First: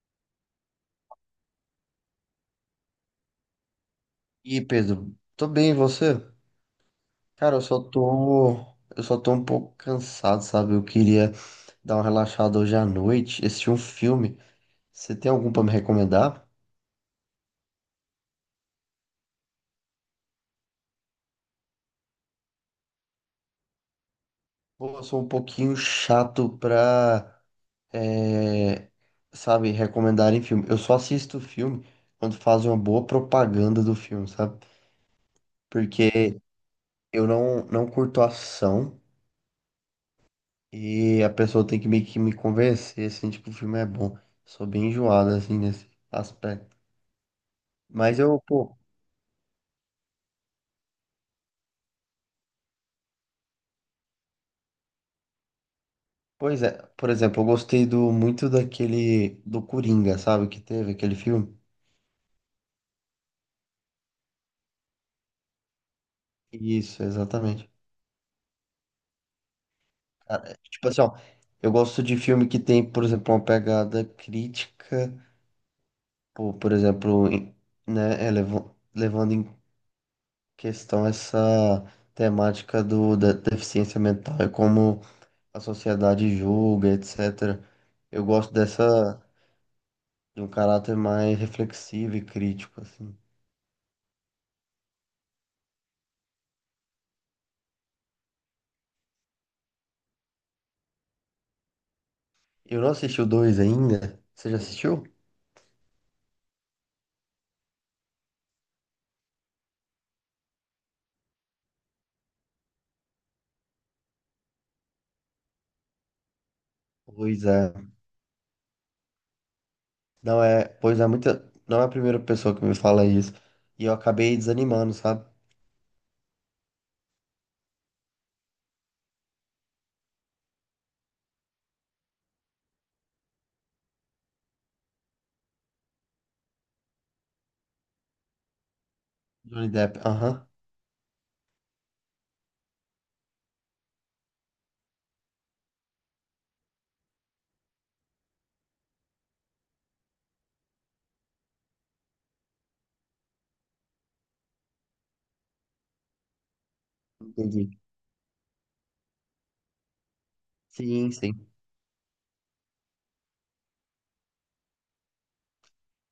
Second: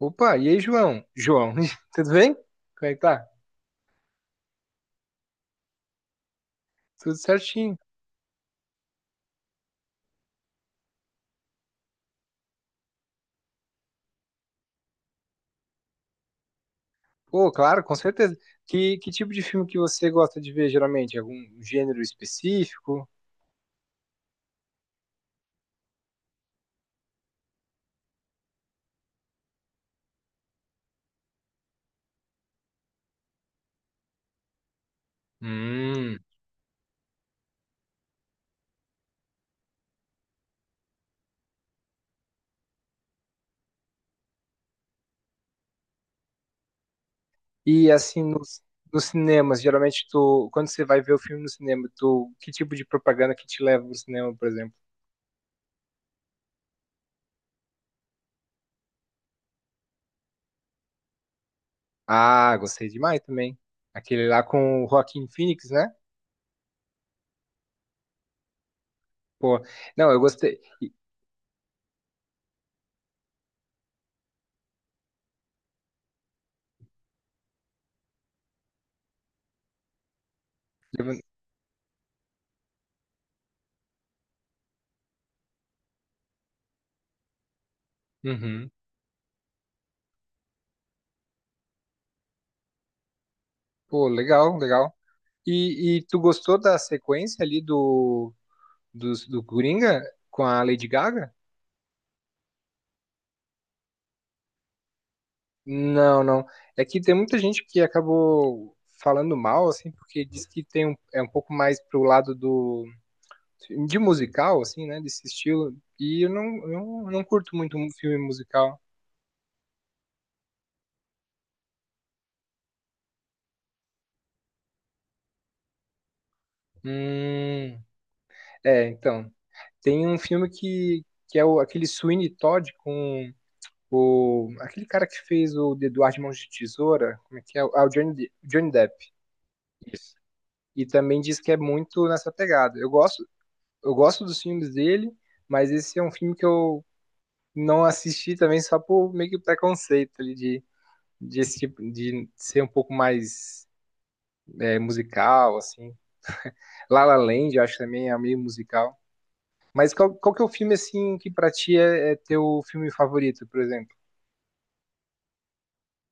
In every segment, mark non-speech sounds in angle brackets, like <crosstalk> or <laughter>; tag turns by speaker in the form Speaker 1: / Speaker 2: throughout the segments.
Speaker 1: Opa, e aí, João? João, <laughs> tudo bem? Como é que tá?
Speaker 2: E Pedro, tô bem, e você?
Speaker 1: Tudo
Speaker 2: Cara, eu
Speaker 1: certinho.
Speaker 2: só tô, eu só tô um pouco cansado, sabe? Eu queria dar uma relaxada hoje à noite, assistir um filme. Você tem algum pra me recomendar?
Speaker 1: Pô, claro, com certeza. Que tipo de filme que você gosta de ver, geralmente? Algum gênero específico?
Speaker 2: Ou eu sou um pouquinho chato pra, é, sabe, recomendar em filme. Eu só assisto filme quando fazem uma boa propaganda do filme, sabe?
Speaker 1: Hum.
Speaker 2: Porque eu não curto ação e a pessoa tem que meio que me convencer, assim, tipo, o filme é bom. Sou bem enjoado, assim, nesse aspecto.
Speaker 1: E
Speaker 2: Mas
Speaker 1: assim,
Speaker 2: eu, pô,
Speaker 1: nos cinemas, geralmente quando você vai ver o filme no cinema, que tipo de propaganda que te leva pro cinema, por exemplo?
Speaker 2: pois é, por exemplo, eu gostei muito daquele do Coringa, sabe, que teve aquele filme.
Speaker 1: Ah, gostei demais também. Aquele lá com o Joaquin Phoenix, né?
Speaker 2: Isso, exatamente.
Speaker 1: Pô, não, eu
Speaker 2: Cara,
Speaker 1: gostei.
Speaker 2: tipo assim, ó, eu gosto de filme que tem, por exemplo, uma pegada crítica, por exemplo, né, levando em questão essa temática da deficiência mental e como a sociedade julga, etc. Eu gosto
Speaker 1: Uhum.
Speaker 2: dessa, de um caráter mais reflexivo e crítico, assim.
Speaker 1: Pô, legal, legal. E tu gostou da sequência ali do, do Coringa com a Lady Gaga?
Speaker 2: Eu não assisti o 2 ainda. Você já assistiu?
Speaker 1: Não, não. É que tem muita gente que acabou falando mal, assim, porque diz que tem um, é um pouco mais pro lado do de musical, assim, né, desse estilo. Eu não
Speaker 2: Pois
Speaker 1: curto
Speaker 2: é.
Speaker 1: muito um filme musical.
Speaker 2: Não é, pois é muita, não é a primeira pessoa que me fala isso. E eu acabei desanimando, sabe?
Speaker 1: Hum, é, então, tem um filme que é o, aquele Sweeney Todd com o aquele cara que fez o de Eduardo de Mãos de Tesoura, como é que é? Ah, o Johnny Depp.
Speaker 2: Johnny Depp.
Speaker 1: Isso.
Speaker 2: Aham.
Speaker 1: E também diz que é muito nessa pegada. Eu gosto dos filmes dele, mas esse é um filme que eu não assisti também só por meio que preconceito ali de, esse tipo, de ser um pouco mais é, musical, assim. La La Land, eu
Speaker 2: Entendi.
Speaker 1: acho também é meio musical. Mas qual que é o filme,
Speaker 2: Sim,
Speaker 1: assim, que
Speaker 2: sim.
Speaker 1: pra ti é, é teu filme favorito, por exemplo?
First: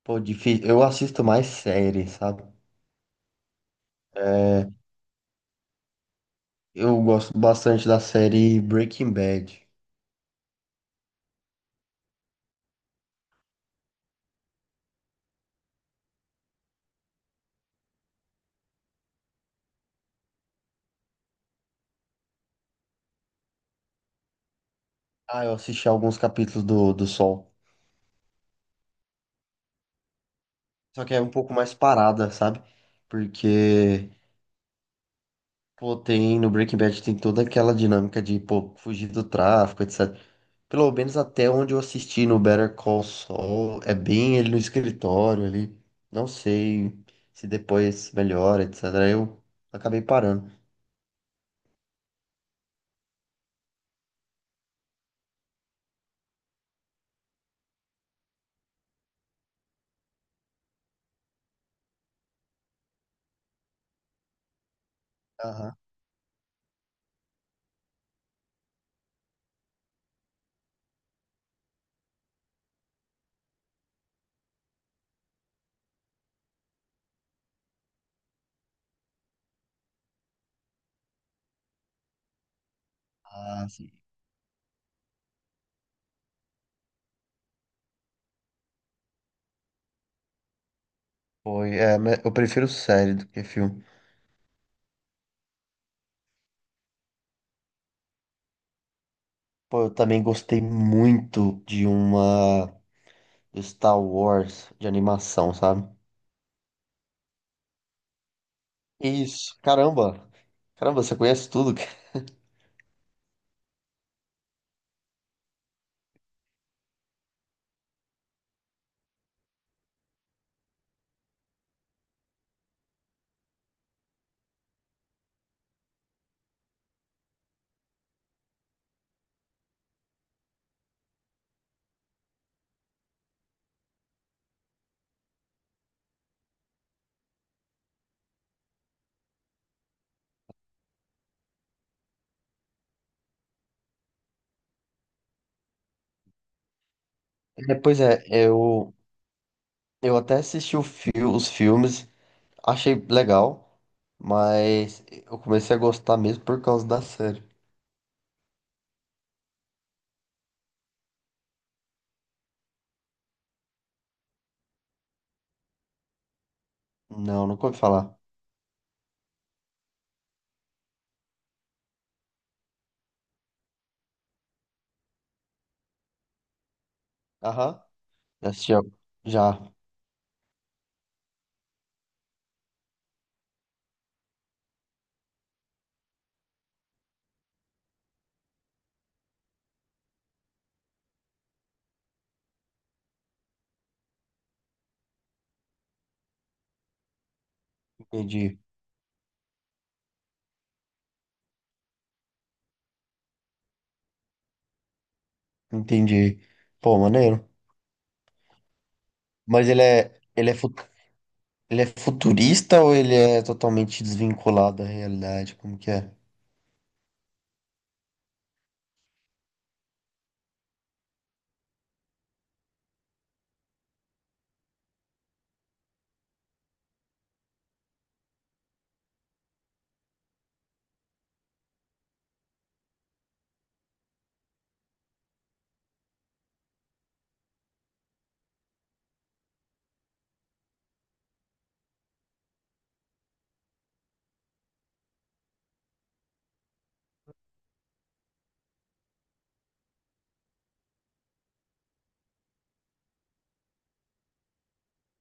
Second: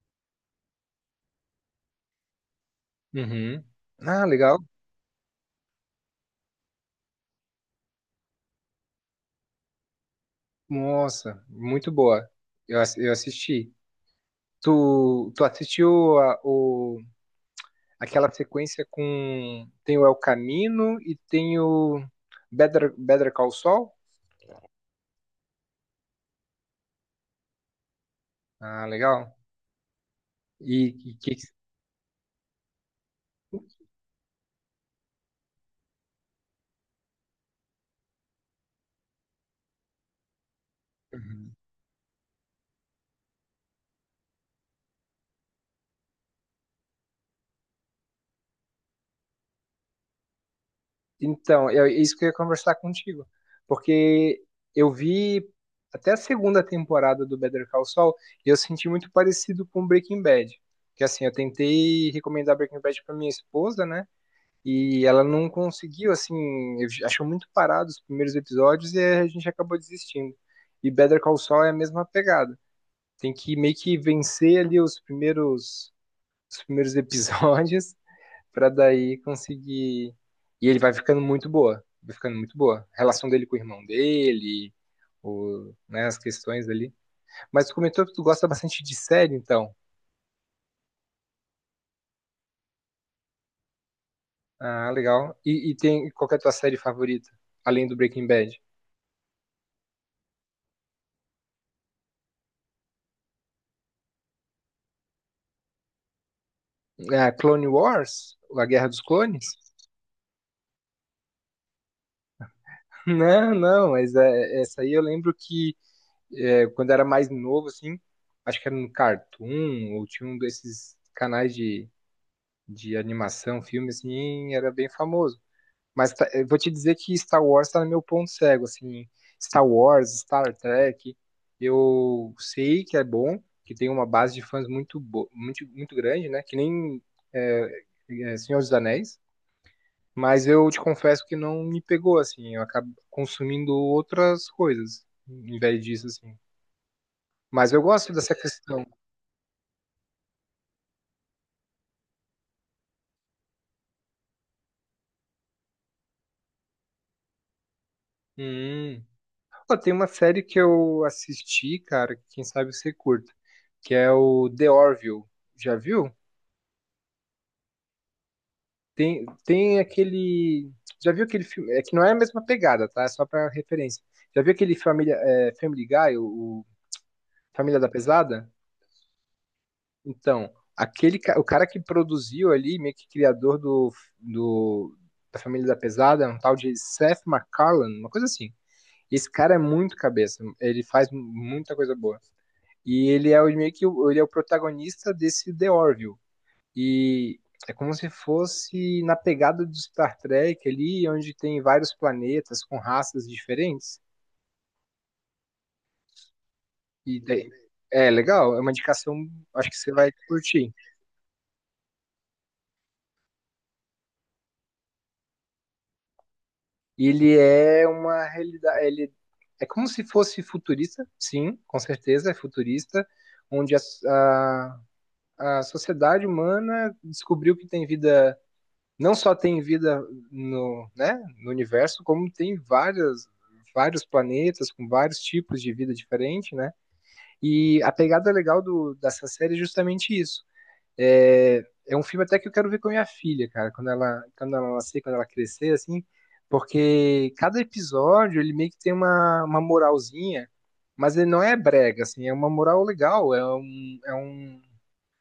Speaker 2: Pô, difícil. Eu assisto mais série, sabe?
Speaker 1: Uhum. Ah, legal.
Speaker 2: É, eu gosto bastante da série Breaking Bad.
Speaker 1: Nossa, muito boa. Eu assisti. Tu assistiu o aquela sequência com. Tem o El Camino e tem o Better Call Saul.
Speaker 2: Ah, eu assisti alguns capítulos do Sol.
Speaker 1: Ah, legal. E,
Speaker 2: Só
Speaker 1: e
Speaker 2: que é um
Speaker 1: que...
Speaker 2: pouco mais parada, sabe? Porque, pô, tem no Breaking Bad tem toda aquela dinâmica de, pô, fugir do tráfico, etc. Pelo menos até
Speaker 1: Uhum.
Speaker 2: onde eu assisti no Better Call Saul, é bem ele no escritório ali. Não sei se depois melhora, etc. Eu acabei parando.
Speaker 1: Então, é isso que eu ia conversar contigo. Porque eu vi até a segunda temporada do Better Call Saul e eu senti muito parecido com Breaking Bad. Que assim, eu tentei recomendar Breaking Bad pra minha esposa, né? E ela não
Speaker 2: Aham.
Speaker 1: conseguiu, assim, achou muito parado os primeiros episódios e a gente acabou desistindo. E Better Call Saul é a mesma pegada. Tem que meio que vencer ali os primeiros episódios <laughs> pra daí conseguir. E ele vai ficando muito boa. Vai ficando muito boa. A relação dele com o
Speaker 2: Ah,
Speaker 1: irmão
Speaker 2: sim.
Speaker 1: dele, o, né, as questões ali. Mas tu comentou que tu gosta bastante de série, então.
Speaker 2: Foi, mas eu prefiro série do que filme.
Speaker 1: Ah, legal. E tem qual que é a tua série favorita? Além do Breaking Bad?
Speaker 2: Pô, eu também gostei muito de uma do Star Wars de animação, sabe?
Speaker 1: Ah, Clone Wars? A Guerra dos Clones?
Speaker 2: Isso, caramba. Caramba, você conhece tudo, cara.
Speaker 1: <laughs> Não, não, mas essa aí eu lembro que é, quando era mais novo, assim, acho que era no Cartoon, ou tinha um desses canais de animação, filme, assim, era bem famoso. Mas eu vou te dizer que Star Wars tá no meu ponto cego, assim, Star Wars, Star Trek, eu sei que é bom, que tem uma base de fãs muito, muito grande, né, que nem é, é, Senhor dos Anéis, mas eu te confesso que não me pegou, assim, eu acabo consumindo outras coisas, em vez disso, assim. Mas
Speaker 2: É,
Speaker 1: eu
Speaker 2: pois
Speaker 1: gosto
Speaker 2: é,
Speaker 1: dessa questão.
Speaker 2: eu até assisti os filmes, achei legal, mas eu comecei a gostar mesmo por causa da série.
Speaker 1: Hum, Pô, tem uma série que eu assisti, cara, que quem sabe você curta, que é o The Orville. Já viu?
Speaker 2: Não, nunca ouvi falar.
Speaker 1: Tem aquele. Já viu aquele filme? É que não é a mesma pegada, tá? É só pra referência. Já viu aquele Family Guy, o Família
Speaker 2: Aham.
Speaker 1: da Pesada?
Speaker 2: Já assisti, já,
Speaker 1: Então, o cara que produziu ali, meio que criador do, da Família da Pesada, é um tal de Seth MacFarlane, uma coisa assim. Esse cara é muito cabeça, ele faz muita coisa boa. E ele é o, meio que o- ele é o protagonista desse The Orville. E é como se
Speaker 2: entendi,
Speaker 1: fosse na pegada do Star Trek ali, onde tem vários planetas com raças diferentes.
Speaker 2: entendi. Pô,
Speaker 1: E
Speaker 2: maneiro.
Speaker 1: daí- é legal, é uma indicação,
Speaker 2: Mas
Speaker 1: acho que
Speaker 2: ele
Speaker 1: você vai
Speaker 2: é, ele é,
Speaker 1: curtir.
Speaker 2: fu- ele é futurista ou ele é totalmente desvinculado da realidade? Como que é?
Speaker 1: E ele é uma realidade, ele é como se fosse futurista, sim, com certeza é futurista, onde a sociedade humana descobriu que tem vida não só tem vida no, né, no universo, como tem várias vários planetas com vários tipos de vida diferente, né? E a pegada legal dessa série é justamente isso. É, é um filme até que eu quero ver com a minha filha, cara, quando ela nascer, quando ela crescer, assim, porque cada episódio ele meio que tem uma moralzinha, mas ele não é brega, assim, é uma moral legal, é um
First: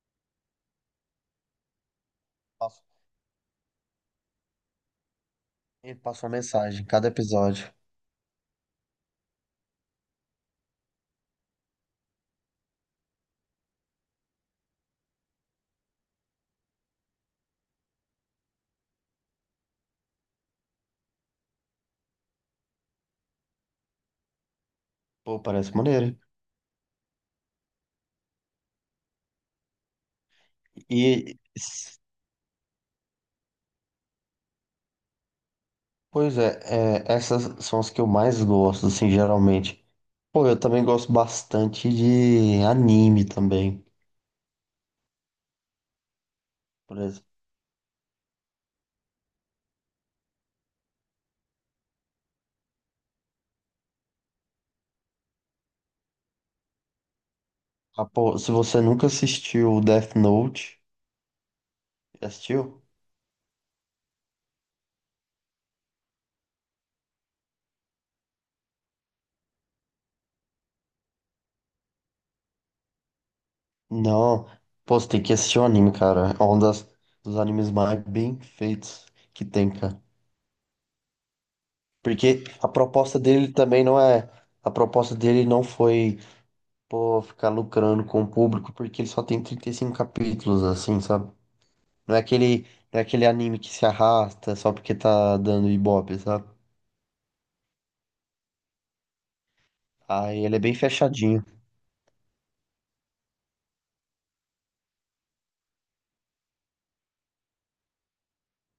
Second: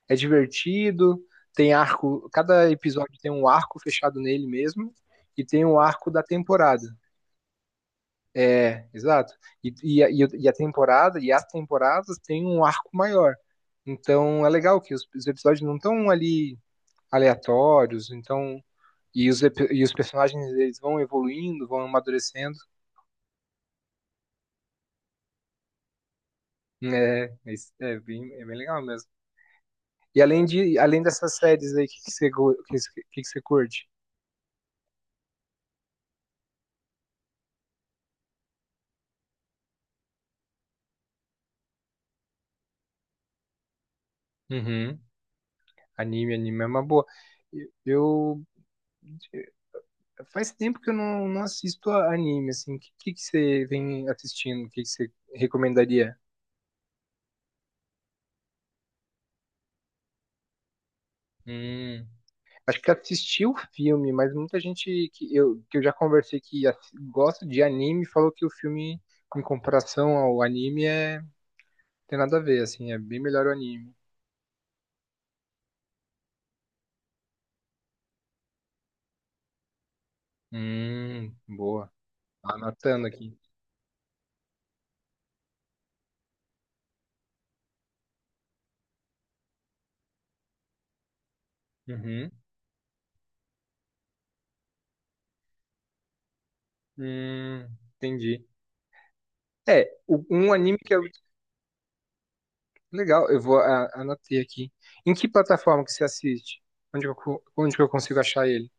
Speaker 1: é divertido, tem arco, cada
Speaker 2: Passa-
Speaker 1: episódio tem um arco fechado nele mesmo e tem o um
Speaker 2: Ele
Speaker 1: arco da
Speaker 2: passa uma mensagem
Speaker 1: temporada.
Speaker 2: em cada episódio.
Speaker 1: É, exato. E a temporada, e as temporadas têm um arco maior. Então é legal que os episódios não estão ali aleatórios, então e e os personagens eles vão evoluindo, vão amadurecendo.
Speaker 2: Pô, parece maneiro, hein?
Speaker 1: É, isso é bem legal mesmo. E além dessas
Speaker 2: E
Speaker 1: séries aí, o que que que você curte?
Speaker 2: pois é, essas são as que eu mais gosto, assim, geralmente. Pô, eu também gosto bastante de anime também,
Speaker 1: Uhum. Anime, anime é uma
Speaker 2: por
Speaker 1: boa.
Speaker 2: exemplo.
Speaker 1: Eu, eu- faz tempo que eu não, não assisto a anime, assim. O que você vem assistindo? O que você recomendaria?
Speaker 2: Ah, pô, se você nunca assistiu Death Note,
Speaker 1: Hum.
Speaker 2: já
Speaker 1: Acho
Speaker 2: assistiu?
Speaker 1: que assisti o filme, mas muita gente que eu já conversei que gosta de anime falou que o filme, em comparação ao anime, é, tem nada a ver, assim, é bem melhor o anime.
Speaker 2: Não. Pô, você tem que assistir o anime, cara. É um dos animes mais bem feitos que tem, cara.
Speaker 1: Boa.
Speaker 2: Porque a
Speaker 1: Anotando
Speaker 2: proposta
Speaker 1: aqui.
Speaker 2: dele também não é. A proposta dele não foi, pô, ficar lucrando com o público, porque ele só tem 35 capítulos, assim, sabe? Não é
Speaker 1: Uhum.
Speaker 2: aquele, não é aquele anime que se arrasta só porque tá dando ibope, sabe?
Speaker 1: Hum, entendi. É,
Speaker 2: Aí
Speaker 1: um
Speaker 2: ele é bem
Speaker 1: anime que eu
Speaker 2: fechadinho.
Speaker 1: legal, eu anotei aqui. Em que plataforma que você assiste? Onde que onde que eu consigo achar ele?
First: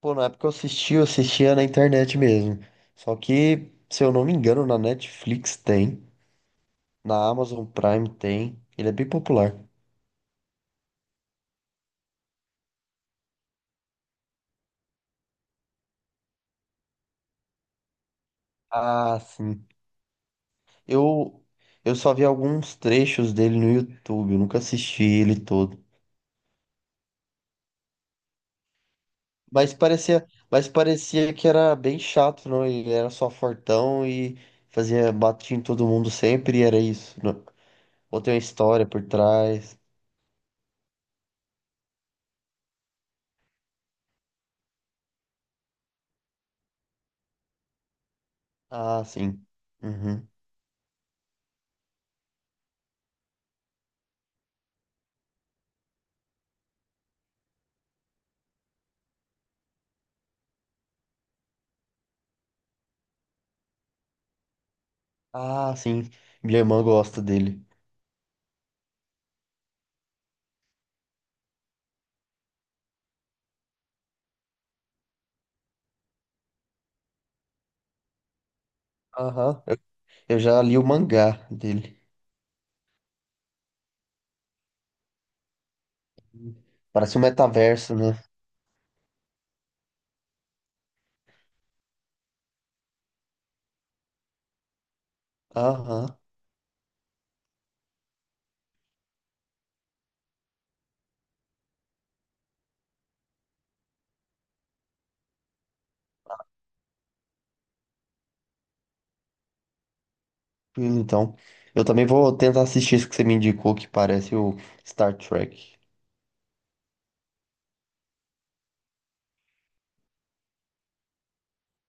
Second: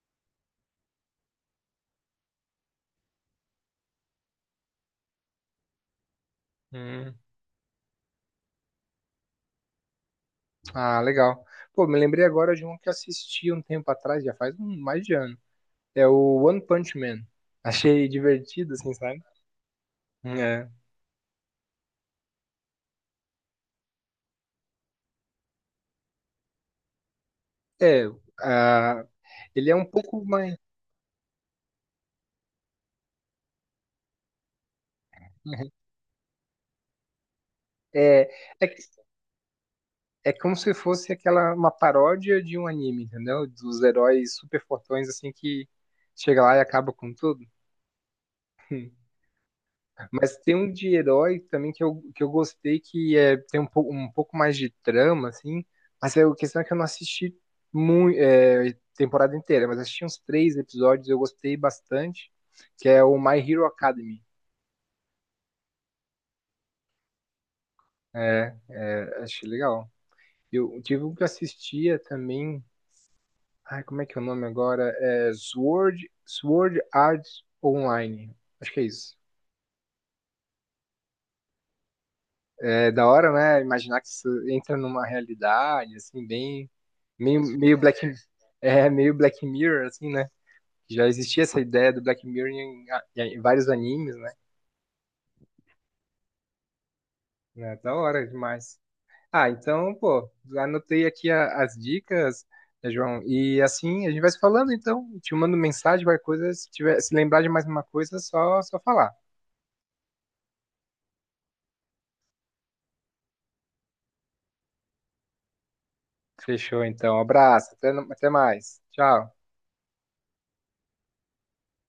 Speaker 2: Pô, na época que eu assisti, eu assistia na internet mesmo. Só que, se eu não me engano, na Netflix tem,
Speaker 1: Hum,
Speaker 2: na Amazon Prime tem. Ele é bem popular.
Speaker 1: Ah, legal. Pô, me lembrei agora de um que eu assisti um tempo atrás, já faz um, mais de ano. É o One Punch Man. Achei divertido, assim,
Speaker 2: Ah,
Speaker 1: sabe?
Speaker 2: sim.
Speaker 1: É.
Speaker 2: Eu, eu só vi alguns trechos dele no YouTube, eu nunca assisti ele todo.
Speaker 1: É, ah, ele
Speaker 2: Mas
Speaker 1: é um pouco
Speaker 2: parecia,
Speaker 1: mais.
Speaker 2: mas parecia que era bem chato, não? Ele era só fortão e fazia batia em todo mundo sempre e era isso, né? Ou
Speaker 1: É,
Speaker 2: tem uma
Speaker 1: é, que-
Speaker 2: história por trás.
Speaker 1: é como se fosse aquela uma paródia de um anime, entendeu? Dos heróis super fortões, assim, que chega lá e acaba com tudo.
Speaker 2: Ah, sim. Uhum.
Speaker 1: Mas tem um de herói também que eu gostei, que é, tem um pouco mais de trama, assim. Mas é, a questão é que eu não assisti muito, temporada inteira, mas assisti uns 3 episódios, eu gostei bastante, que é o My Hero Academy.
Speaker 2: Ah, sim. Minha irmã gosta dele.
Speaker 1: É, é, achei legal. Eu tive um que eu assistia também. Ai, como é que é o nome agora? É Sword Art Online. Acho que é isso.
Speaker 2: Aham. Eu já li o mangá dele.
Speaker 1: É da hora, né? Imaginar que isso entra numa realidade, assim, bem.
Speaker 2: Parece um
Speaker 1: Meio, meio
Speaker 2: metaverso,
Speaker 1: Black.
Speaker 2: né?
Speaker 1: É, meio Black Mirror, assim, né? Já existia essa ideia do Black Mirror em vários animes, né?
Speaker 2: Aham.
Speaker 1: É da hora demais. Ah, então, pô, anotei aqui as dicas, né, João. E assim, a gente vai se falando, então. Te mando mensagem, qualquer coisa. Se tiver, se lembrar de mais uma coisa, é só falar.
Speaker 2: Então, eu também vou tentar assistir isso que você me indicou, que parece o Star Trek.
Speaker 1: Fechou, então. Abraço. Até, no- até mais. Tchau.